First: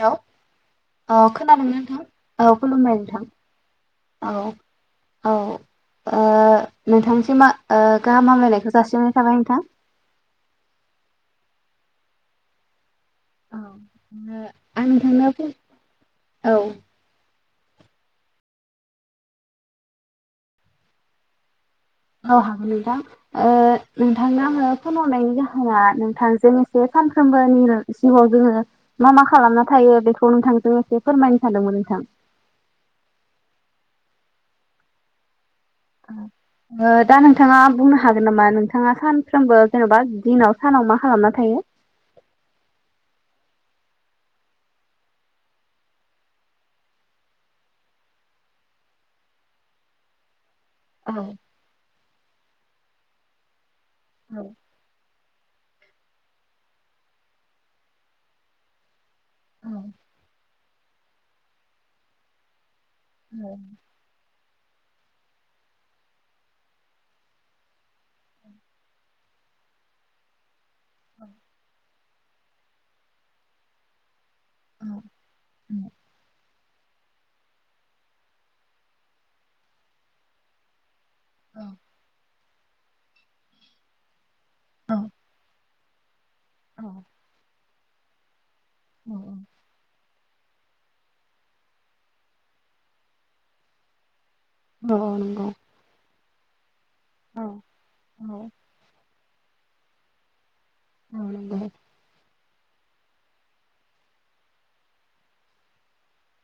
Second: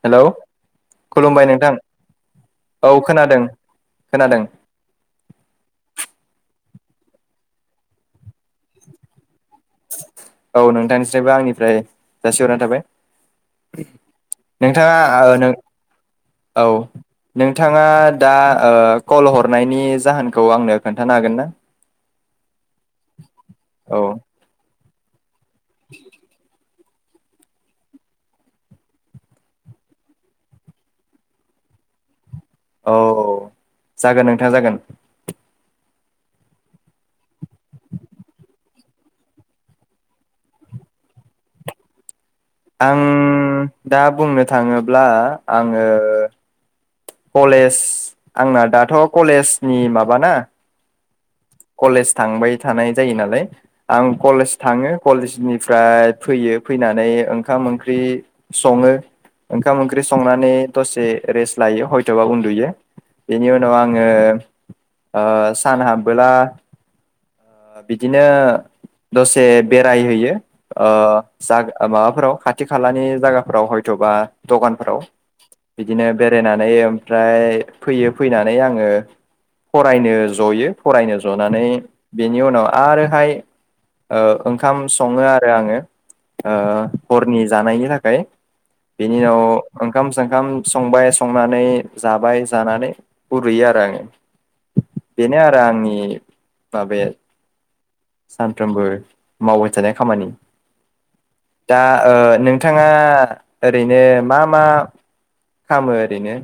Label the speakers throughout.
Speaker 1: हेल'
Speaker 2: hello
Speaker 1: औ खोनादों नोंथां? औ खुलुमबाय नोंथां
Speaker 2: खोनादों
Speaker 1: औ औ ओ नोंथांसिम मा ओ गाहाम हामग्लायनाय
Speaker 2: औ नोंथांनिस्रायबो आंनि फ्राय जासिहरना थाबाय।
Speaker 1: ओ
Speaker 2: नोंथाङा
Speaker 1: आं नोंथांनो
Speaker 2: आ नो
Speaker 1: फन
Speaker 2: औ नोंथाङा दा ओ कल हरनायनि जाहोनखौ आंनो खोन्थानो हागोन ना?
Speaker 1: औ हागोन ओ
Speaker 2: औ
Speaker 1: नोंथांनो आंङो फन हरनायनि जाहो होना नोंथांजों से सानफ्रोमबोनि जिउआव जोङो मा मा खालामना थायो बेखौ नोंथांजों एसे फोरमायनो सानदोंमोन नोंथां।
Speaker 2: औ औ जागोन नोंथां जागोन।
Speaker 1: अ ओ दा नोंथाङा बुंनो हागोन नामा नोंथाङा खानफ्रोमबो जेनेबा दिनाव सानाव मा खालामना थायो?
Speaker 2: आं दा बुंनो थाङोब्ला आङो कलेज आंना दाथ' कलेजनि माबा ना
Speaker 1: औ
Speaker 2: कलेज थांबाय थानाय जायो नालाय आं
Speaker 1: औ
Speaker 2: कलेज थाङो कलेजनि फ्राय फैयो फैनानै ओंखाम ओंख्रि संङो।
Speaker 1: औ
Speaker 2: ओंखाम ओंख्रि संनानै दसे रेस लायो हयथ'बा उन्दुयो। बिनि उनाव आंङो ओ सान हाबबोला ओ बिदिनो दसे बेरायहैयो। ओ जाग माबा फोराव खाथि खालानि जागाफोराव हयथ'बा
Speaker 1: औ
Speaker 2: दखानफोराव बिदिनो बेरायना ओमफ्राय फैयो फैनानै आङो फरायनो जयो। फरायनो जनानै बेनि उनाव आरोहाय ओ ओंखाम
Speaker 1: औ
Speaker 2: सङो आरो आङो ओ
Speaker 1: औ
Speaker 2: हरनि जानायनि थाख [unintelligible]
Speaker 1: औ
Speaker 2: बिनि उनाव ओंखामजों खाम संबाय स संनानै जाबाय जानानै उरुयो आरो आङो।
Speaker 1: औ
Speaker 2: बेनो
Speaker 1: नंगौ
Speaker 2: आरो आंनि माबाया
Speaker 1: औ
Speaker 2: सानफ्रोमबो मावबाय जानाय खामानि।
Speaker 1: नंगौ
Speaker 2: दा ओ नों नोंथाङा ओरैनो मा मा खामो? बेनो।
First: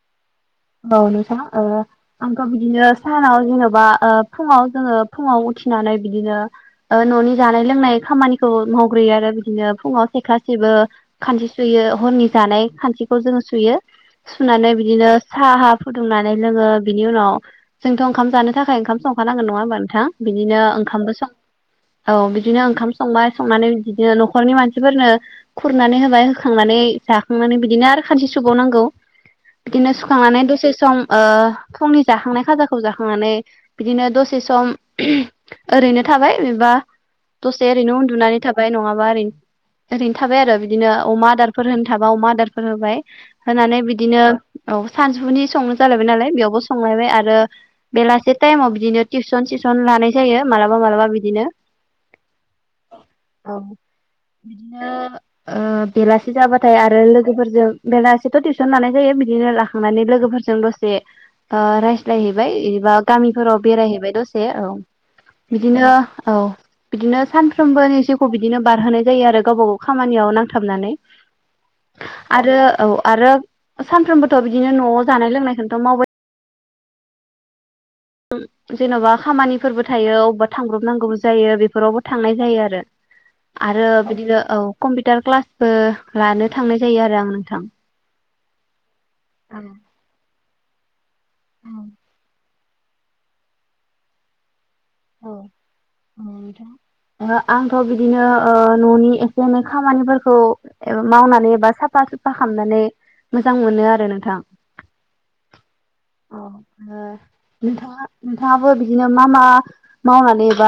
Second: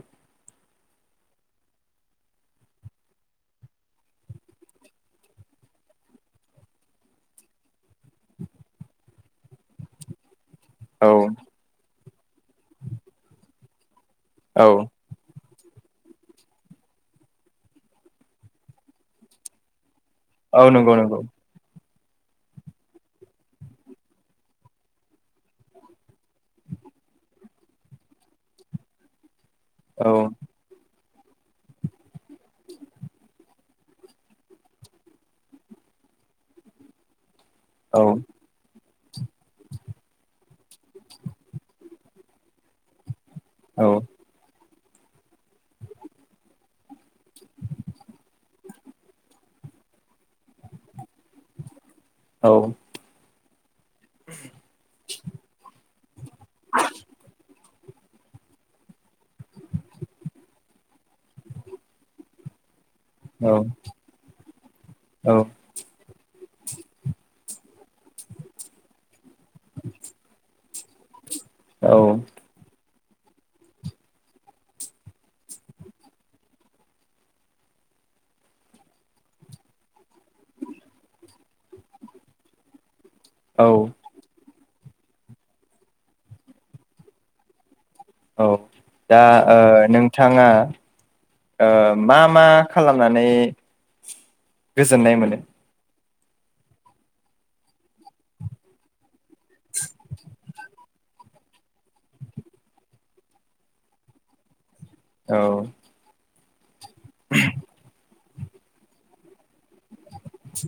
Speaker 1: औ नोंथां ओ आंथ' बिदिनो सानाव जेन'बा ओ फुङाव जोङो फुङाव उथिनानै बिदिनो ओ न'नि जानाय लोंनाय खामानिखौ मावग्रोयो आरो बिदिनो फुङाव सेखा सिबो
Speaker 2: औ
Speaker 1: खानसि सुयो। हरनि जानाय खानसिखौ जोङो सुयो।
Speaker 2: औ
Speaker 1: सुनानै बिदिनो साहा फुदुंनानै लोङो बिनि उनाव जोंथ' ओंखाम जानो थाखाय ओंखाम संखानांगोन नङा होमबा नोंथां? बिदिनो
Speaker 2: औ नंगौ
Speaker 1: ओंखामबो
Speaker 2: नंगौ
Speaker 1: सं औ बिदिनो ओंखाम संबाय संनानै बिदिनो न'खरनि मानसिफोरनो खुरनानै होबाय होखांनानै जाखांनानै बिदिनो आरो खानसि सुगावनांगौ बिदिनो
Speaker 2: औ
Speaker 1: संनानै दसे सम ओ फुंनि जाखांनाय खाजाखौ जाखांनानै बिदिनो दसे सम [unintelligible] ओरैनो थाबाय बेबा दसे ओरैनो
Speaker 2: औ
Speaker 1: उन्दुनानै थाबाय नङा बा ओरै ओरैनो थाबाय आरो बिदिनो अमा आदारफोर होनो थाबा अमा आदारफोर होबाय होनानै
Speaker 2: औ
Speaker 1: बिदिनो औ सानजौफुनि संनो जालायबाय नालाय बेयावबो संलायबाय आर ओ बेलासे थायेमाव बि बिदिनो टिउसन सिउसन लानाय जायो मालाबा मालाबा बिदिनो।
Speaker 2: औ।
Speaker 1: औ। बिदिनो ओ बेलासि जाबाथाय आरो लोगोफोरजों बेलासेथ' टिउसन लानाय जायो मि बिदिनो लाखांनानै लोगोफोरजों दसे ओ रायज्लायहैबाय एबा गामिफोराव बेरायहैबाय दसे औ
Speaker 2: औ
Speaker 1: बिदिनो औ बिदिनो सान सानफ्रोमबोनि जिउखौ बिदिनो बारहोनाय जायो आरो। गावबा गाव खामानियाव नांथा खालामनानै। आरो औ आरो सानफ्रोमबोथ' बिदिनो न'आव जानाय लोंनायखौथ' मावबाय उम जेन'बा खामानिफोरबो थायो अबावबा थांब्रबनांगौबो जायो बेफोरावबो थांनाय जायो आरो।
Speaker 2: औ
Speaker 1: आरो बिदिनो औ। कम्पिटार क्लासबो लानो थांनाय जायो आरो आं नोंथां।
Speaker 2: औ। दा ओ
Speaker 1: औ
Speaker 2: नोंथाङा ओ
Speaker 1: औ
Speaker 2: मा मा। खालामनानै। गोजोननाय
Speaker 1: औ
Speaker 2: मोनो।
Speaker 1: आंथ बिदिनो ओ ननि। जेनै खामानिफोरखौ। मावनानै एबा साफा सुफा खालामामनानै मोजां मोनो आरो नोंथां।
Speaker 2: औ।
Speaker 1: औ। ओ नोंथाङा। नोंथाङाबो बिदिनो मा मा। मावनानै बा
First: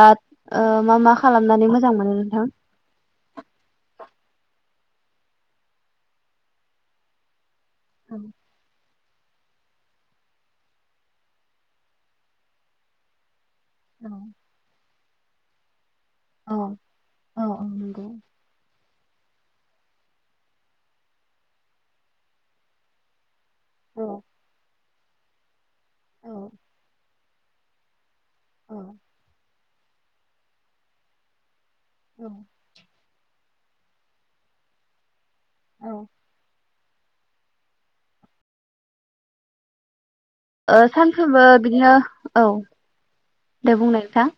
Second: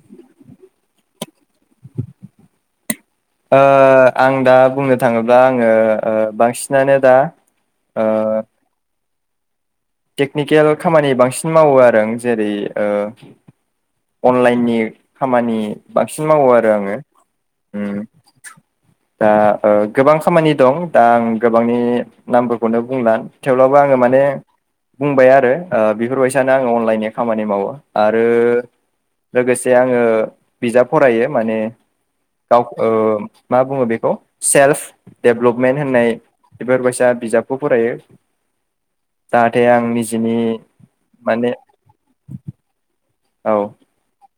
Speaker 1: मा मा खालामनानै मोजां मोनो नोंथां।
Speaker 2: ओ आं दा बुंनो थाङोब्ला आङो ओ बांसिनानो दा। ओ। टेकनिकेल खामानि बांसिन मावो आरो आं जेरै ओ। अनलाइननि। खामानि। बांसिन मावो
Speaker 1: औ
Speaker 2: आरो आङो।
Speaker 1: औ औ नंगौ
Speaker 2: दा ओ गोबां खामानि दं दा आं गोबांनि नामफोरखौनो बुंला। थेवब्लाबो आङो
Speaker 1: औ
Speaker 2: माने। बुंबाय आरो। ओ
Speaker 1: औ
Speaker 2: बेफोरबायसानो आं अनलाइननि। खामानि मावो। आरो
Speaker 1: औ
Speaker 2: लोगोसे। जे आङो बिजाब फरायो माने। [unintelligible] मा बुङो बेखौ सेल्फ। डेभ्लपमेन्ट
Speaker 1: औ
Speaker 2: होननाय। बेफोरबायसा बिजाबखौ फरायो। जाहाथे आंनि।
Speaker 1: ओ सानफ्रोमबो बिदिनो औ।
Speaker 2: औ
Speaker 1: दे बुंनाय नोंथां।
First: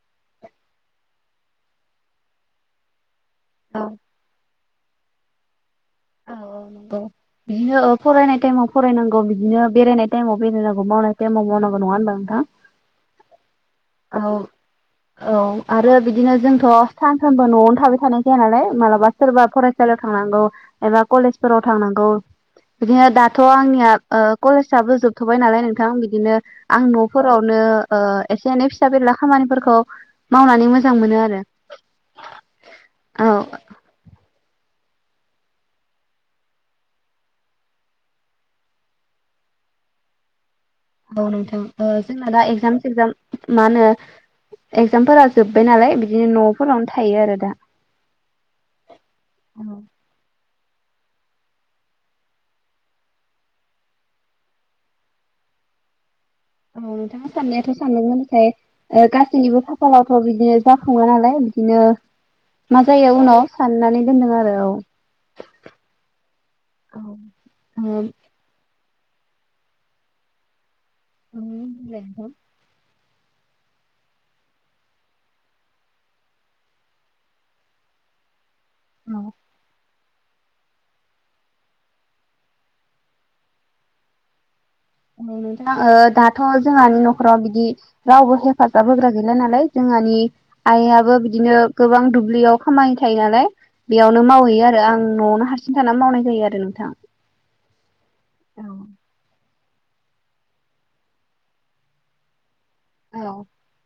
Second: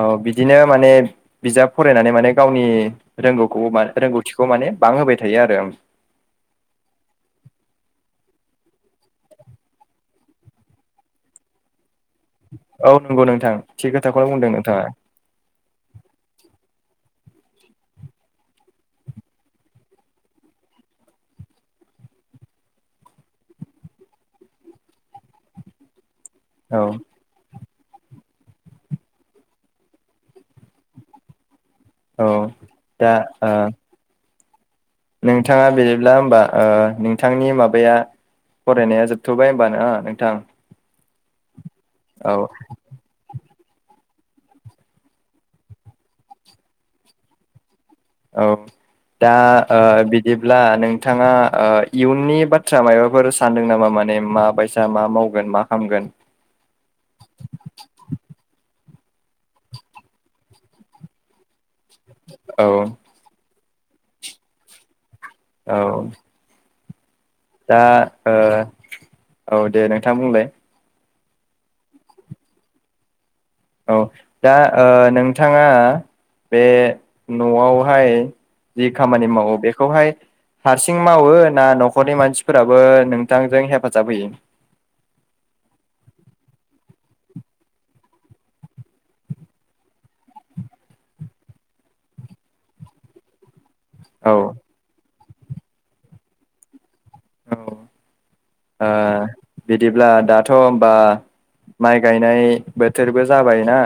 Speaker 2: औ बिदिनो माने बिजाब फरायनानै माने गावनि। रोंगौखौ
Speaker 1: औ
Speaker 2: म रोंगौथिखौ माने। बां होबाय थायो आरो।
Speaker 1: औ औ नंगौ बिदिनो फरायनाय टाइमाव फरायनांगौ बिदिनो बेरायनाय टाइमाव बेरायनांगौ मावनाय टाइमाव मावनांगौ नङा होनबा? थां
Speaker 2: औ नंगौ नोंथां थि खोथाखौनो
Speaker 1: औ
Speaker 2: बुंदों नोंथाङा
Speaker 1: औ आरो बिदिनो जोंथ' सान। सानबा न'आवनो थाबाय थानाय जाया नालाय मालाबा सोरबा फरायसालियाव थांनांगौ। एबा कलेजफोराव थांनांगौ बिदिनो दाथ' आंनिया ओ कलेजाबो जोबथ'बाय नालाय नोंथां बिदिनो।
Speaker 2: औ
Speaker 1: आं न'फोरावनो। ओ एसे एनै फिसा बेरला खामानिफोरखौ मावनानै मोजां मोनो आरो।
Speaker 2: औ दा
Speaker 1: औ
Speaker 2: ओ नोंथाङा बिदिब्ला होमबा ओ नोंथांनि माबाया फरायनाया जोबथ'बाय होमबा ना? नोंथां
Speaker 1: औ नोंथां। ओ जोंना
Speaker 2: औ
Speaker 1: दा एक्जाम सेक्जाम। मा होनो एगजामफोरा जोब्बाय नालाय बिदिनो न'फोरावनो थायो आरो दा।
Speaker 2: औ दा
Speaker 1: औ
Speaker 2: ओ बिदि। ब्ला नोंथाङा ओ इयुननि बाथ्रा मायबाफोर सानदों नामा माने मा बायसा मा मावगोन मा खालामगोन?
Speaker 1: औ नोंथाङा साननायाथ' सानदोंमोन नाथाय ओ गासैनिबो खाफालावथ' बिदिनो जाखाफुङा नालाय बिदिनो।
Speaker 2: औ
Speaker 1: मा जायो उनाव। साननानै दोनदों आरो औ।
Speaker 2: औ।
Speaker 1: औ।
Speaker 2: दा
Speaker 1: औ
Speaker 2: ओ औ दे नोंथां बुंलाय।
Speaker 1: थाबनो लेंहर।
Speaker 2: औ दा ओ नोंथाङा बे न'आवहाय। जि खामानि मावो बेखौहाय। हारसिं मावो ना न'खरनि मानसिफोराबो नोंथांजों हेफाजाब होयो?
Speaker 1: नो नोंथां ओ दाथ' जोंहानि न'खराव बिदि रावबो हेफाजाब होग्रा गैला नालाय जोंहानि आइयाबो बिदिनो गोबां दुब्लियाव खामानि थायो नालाय। बेयावनो
Speaker 2: औ
Speaker 1: मावहैयो आरो आं न'आवनो। हारसिं थाना मावनाय जायो आरो नोंथां।
Speaker 2: औ।
Speaker 1: औ
Speaker 2: ओ बिदिब्ला दाथ' होमबा माइ गायनाय। बोथोरबो
Speaker 1: औ
Speaker 2: जाबाय ना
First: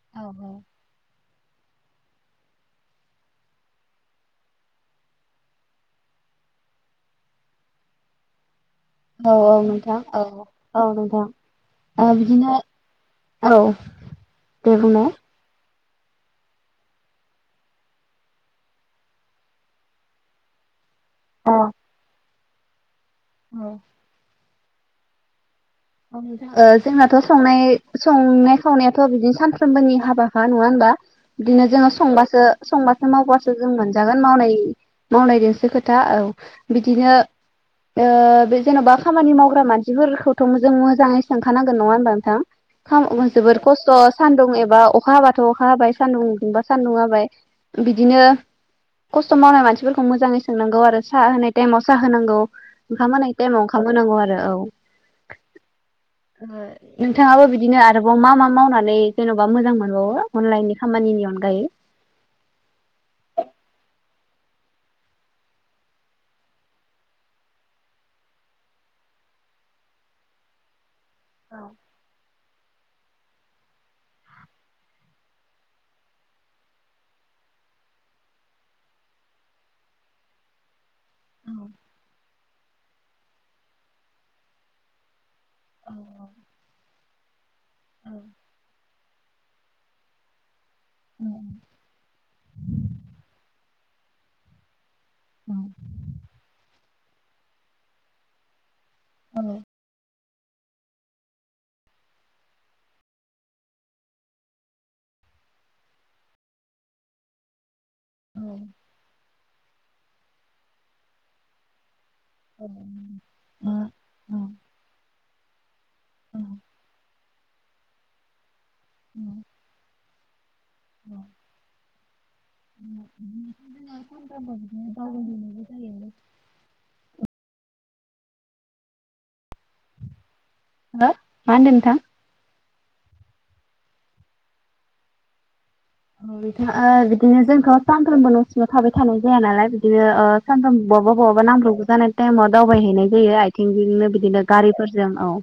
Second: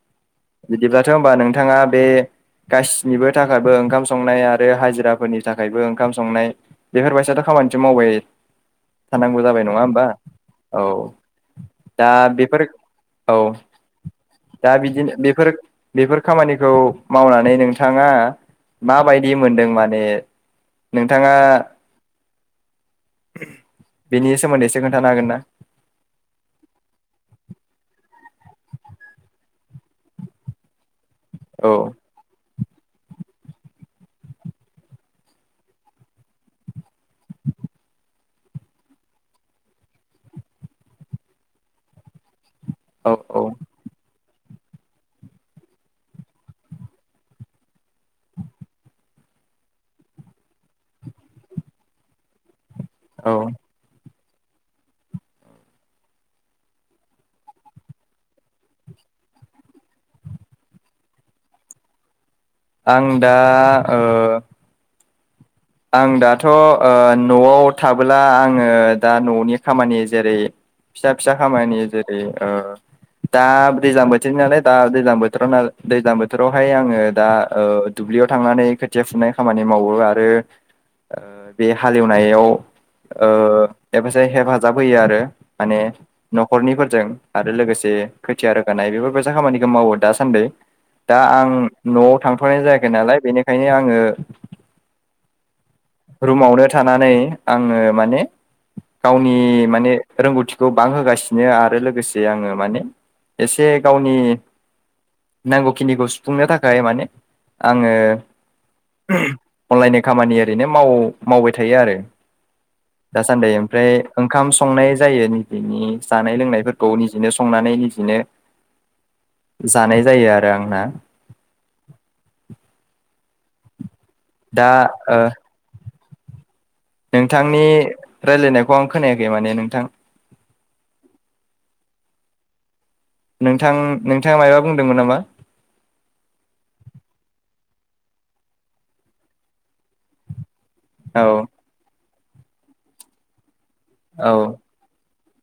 Speaker 1: औ
Speaker 2: बिदिब्लाथ'। [unintelligible] नोंथाङा बे गासिनिबो थाखायबो ओंखाम संनाय आरो हाजिराफोरनि थाखायबो ओंखाम संनाय बेफोरबायसयाथ' खामानिथ मावबाय।
Speaker 1: औ
Speaker 2: थनांगौ
Speaker 1: औ
Speaker 2: जाबाय नङा
Speaker 1: नोंथां
Speaker 2: होमबा
Speaker 1: औ
Speaker 2: औ
Speaker 1: ओ
Speaker 2: दा
Speaker 1: बिदिनो
Speaker 2: बेफोर औ दा
Speaker 1: दे बुंनाय
Speaker 2: बिदिनो बेफोर। बेफोर खामानिखौ मावनानै नोंथाङा माबायदि मोनदों माने? नोंथाङा।
Speaker 1: औ
Speaker 2: बेनि सोमोन्दै एसे खोन्थानो हागोन ना?
Speaker 1: ओ जोंनाथ' संनाय संनाय खावनायाथ' बिदिनो सानफ्रोमबोनि हाबाखा नङा होनबा? बिदिनो
Speaker 2: औ
Speaker 1: जोङो संबासो संबासो मावबासो जों मोनजागोन मावनाय मावनायजोंसो खोथा औ बिदि बिदिनो ओ बे जेनबा खामानि मावग्रा मानसिफोरखौथ' मोन जों मोजाङै सोंखानांगोन नङा होनबा नोंथां?
Speaker 2: औ
Speaker 1: [unintelligible]
Speaker 2: औ
Speaker 1: जोबोर खस्थ' सान्दुं एबा अखा हाबाथ' अखा हाबाय सान्दुं दुंबा सान्दुं हाबाय बिदिनो खस्थ' मावनाय मानसिफोरखौ मोजाङै सोंनांगौ आरो साहा होनाय टाइमाव साहा होनांगौ। ओंखामा
Speaker 2: औ
Speaker 1: होनाय टाइमाव ओंखाम होनांगौ आरो। औ। नोंथाङाबो बिदिनो आरोबाव मा मा मावनानै जेनबा मोजां मोनबावो अनलाइननि खामानिनि अनगायै?
Speaker 2: आं दा ओ आं दाथ' ओ न'आव थाबोला आङो दा न'नि खामानि जेरै फिसा फिसा खामानि जेरै ओ दा दैज्लां बोथोरनि नालाय दा दैज्लां बोथोराव दैज्लां बोथोरावहाय आङो दा ओ दुब्लियाव थांनानै खोथिया फुनाय खामानि मावो आरो ओ बे हालेवनायाव ओ हेफाजाय हेफाजाब होयो आरो। माने न'खरनिफोरजों। आरो लोगोसे खोथिया रोगानाय बेफोर बे बायसा खामानिखौ मावो दा सान्दै। दा आं न'आव थांथनाय जायाखै नालाय बेनिखायनो आं आङो रुमावनो थानानै आङो माने गावनि माने रोंगौथिखौ बांहोगासिनो आरो लोगोसे आङो माने एसे गावनि नांगौखिनिखौ सुफुंनो थाखाय माने आङो अनलाइन खामानिया ओरैनो माव मावबाय थायो आरो। दासान्दि ओमफ्राय ओंखाम संनाय जायो। बिनि जानाय लोंनायफोरखौ निजेनो संनानै निजिनो जानाय जायो आरो। दा आंना
Speaker 1: हो
Speaker 2: दा ओ
Speaker 1: [unintelligible]
Speaker 2: नोंथांनि रायलायनायखौ आं खोनायाखै माने नोंथां।
Speaker 1: हो मा होनदों नोंथां?
Speaker 2: नोंथां नोंथाङा मायबा बुंदोंमोन नामा?
Speaker 1: थाङा बिदिनो जोंथ' सानफ्रोमबो न'सिंआव थाबाय थानाय जाया नालाय बिदिनो ओ सानथोम बहाबा
Speaker 2: औ
Speaker 1: बहाबा नांब्रोबगौ जानाय टाइमाव दावबाय हैनाय जायो आइ थिंजोंनो
Speaker 2: औ
Speaker 1: बिदिनो गारिफोरजों औ ओ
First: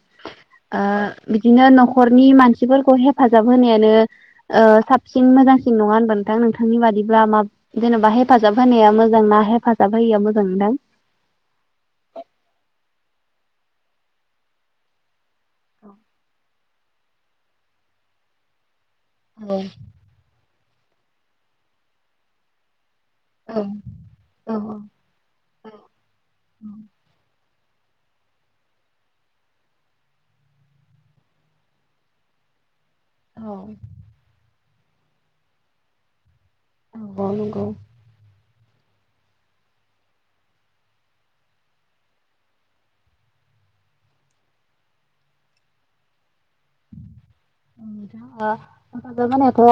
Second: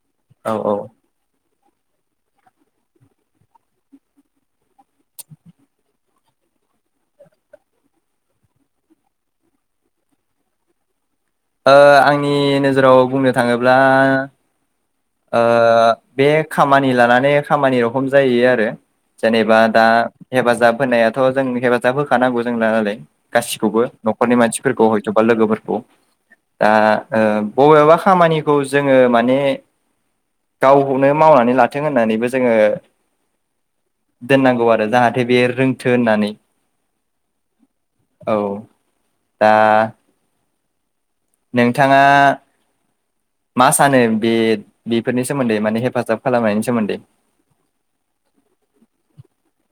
Speaker 2: औ औ ओ
Speaker 1: बिद बिदिनो न'खरनि मानसिफोरखौ हेफाजाब होनायानो ओ साब सिन मोजांसिन नङा होनबा नोंथां? नोंथांनि बादिब्ला मा जेनेबा हेफाजाब होनाया मोजांना हेफाजाब होयिया मोजां नोंथां?
Speaker 2: ओ आंनि नोजोराव बुंनो थाङोब्ला ओ बे खामानि लानानै खामानि रखम जायो आरो। जेनेबा दा हेफाजाब होनोनायाथ' जों हेफाजाब होखानांगौ जोंना नालाय। गासिखौबो न'खरनि मानसिफोरखौ हयथ'बा लोगोफोरखौ। दा ओ बबेबा खामानिखौ जोङो माने गावखौनो मावनानै लाथों होननानैबो जोङो [inaudible] दोननांगौ जाहाथे बियो रोंथो होननानै
Speaker 1: औ औ नंगौ।
Speaker 2: औ दा नोंथाङा [inaudible] मा सानो बे बिफोरनि सोमोन्दै माने हेफाजाब खालामनायनि सोमोन्दै
Speaker 1: [inaudible] उम दा ओ हेफाजाब होनायाथ' ओ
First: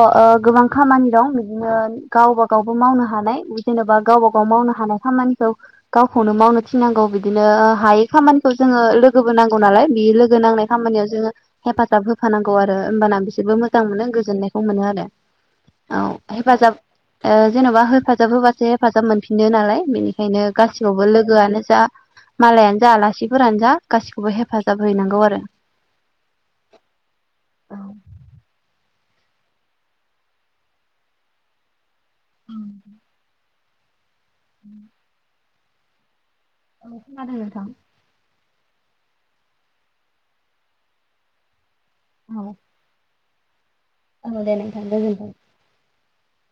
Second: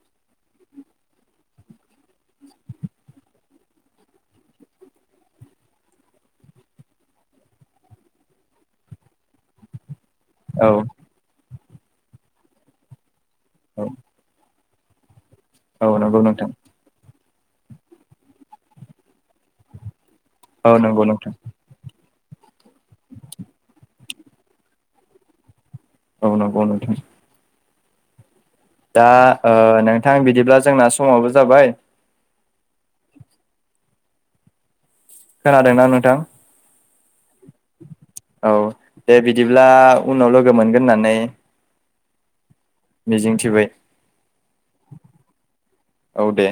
Speaker 1: गोबां खामानि दं बिदिनो गावबा गावबो मावनो हानाय जेनबा गावबा गाव मावनो हानाय खामानिखौ गावखौनो मावनो थिननांगौ बिदिनो हायै खामानिखौ जोङो लोगोबो नांगौ नालाय बे लोगो नांनाय
Speaker 2: औ
Speaker 1: खामानियाव जोङो हेफाजाब होफानांगौ आरो होमबाना बिस बो
Speaker 2: औ
Speaker 1: मोजां मोनो गोजोन्नाय खौ मोनो आरो। औ
Speaker 2: नंगौ नोंथां
Speaker 1: हेफाजाब ओ जेनबा हेफाजाब होबासो हेफाजाब मोनफिननो नालाय बेनि खायनो
Speaker 2: औ नंगौ
Speaker 1: गासिबावबो
Speaker 2: नोंथां
Speaker 1: लोगोआनो जा मालायानो जा आलासिफोरानो जा गासिखौबो हेफाजाब हैनांगौ आरो।
Speaker 2: औ नोंगौ नोंथां‌।
Speaker 1: औ।
Speaker 2: दा ओ नोंथां बिदिब्ला जोंना समावबो जाबाय।
Speaker 1: उम
Speaker 2: खोनादोंना नोंथां?
Speaker 1: औ खोनादों नोंथां।
Speaker 2: औ दे बिदिब्ला उनाव लोगो मोनगोन होननानै
Speaker 1: औ
Speaker 2: मिजिं थिबाय औ दे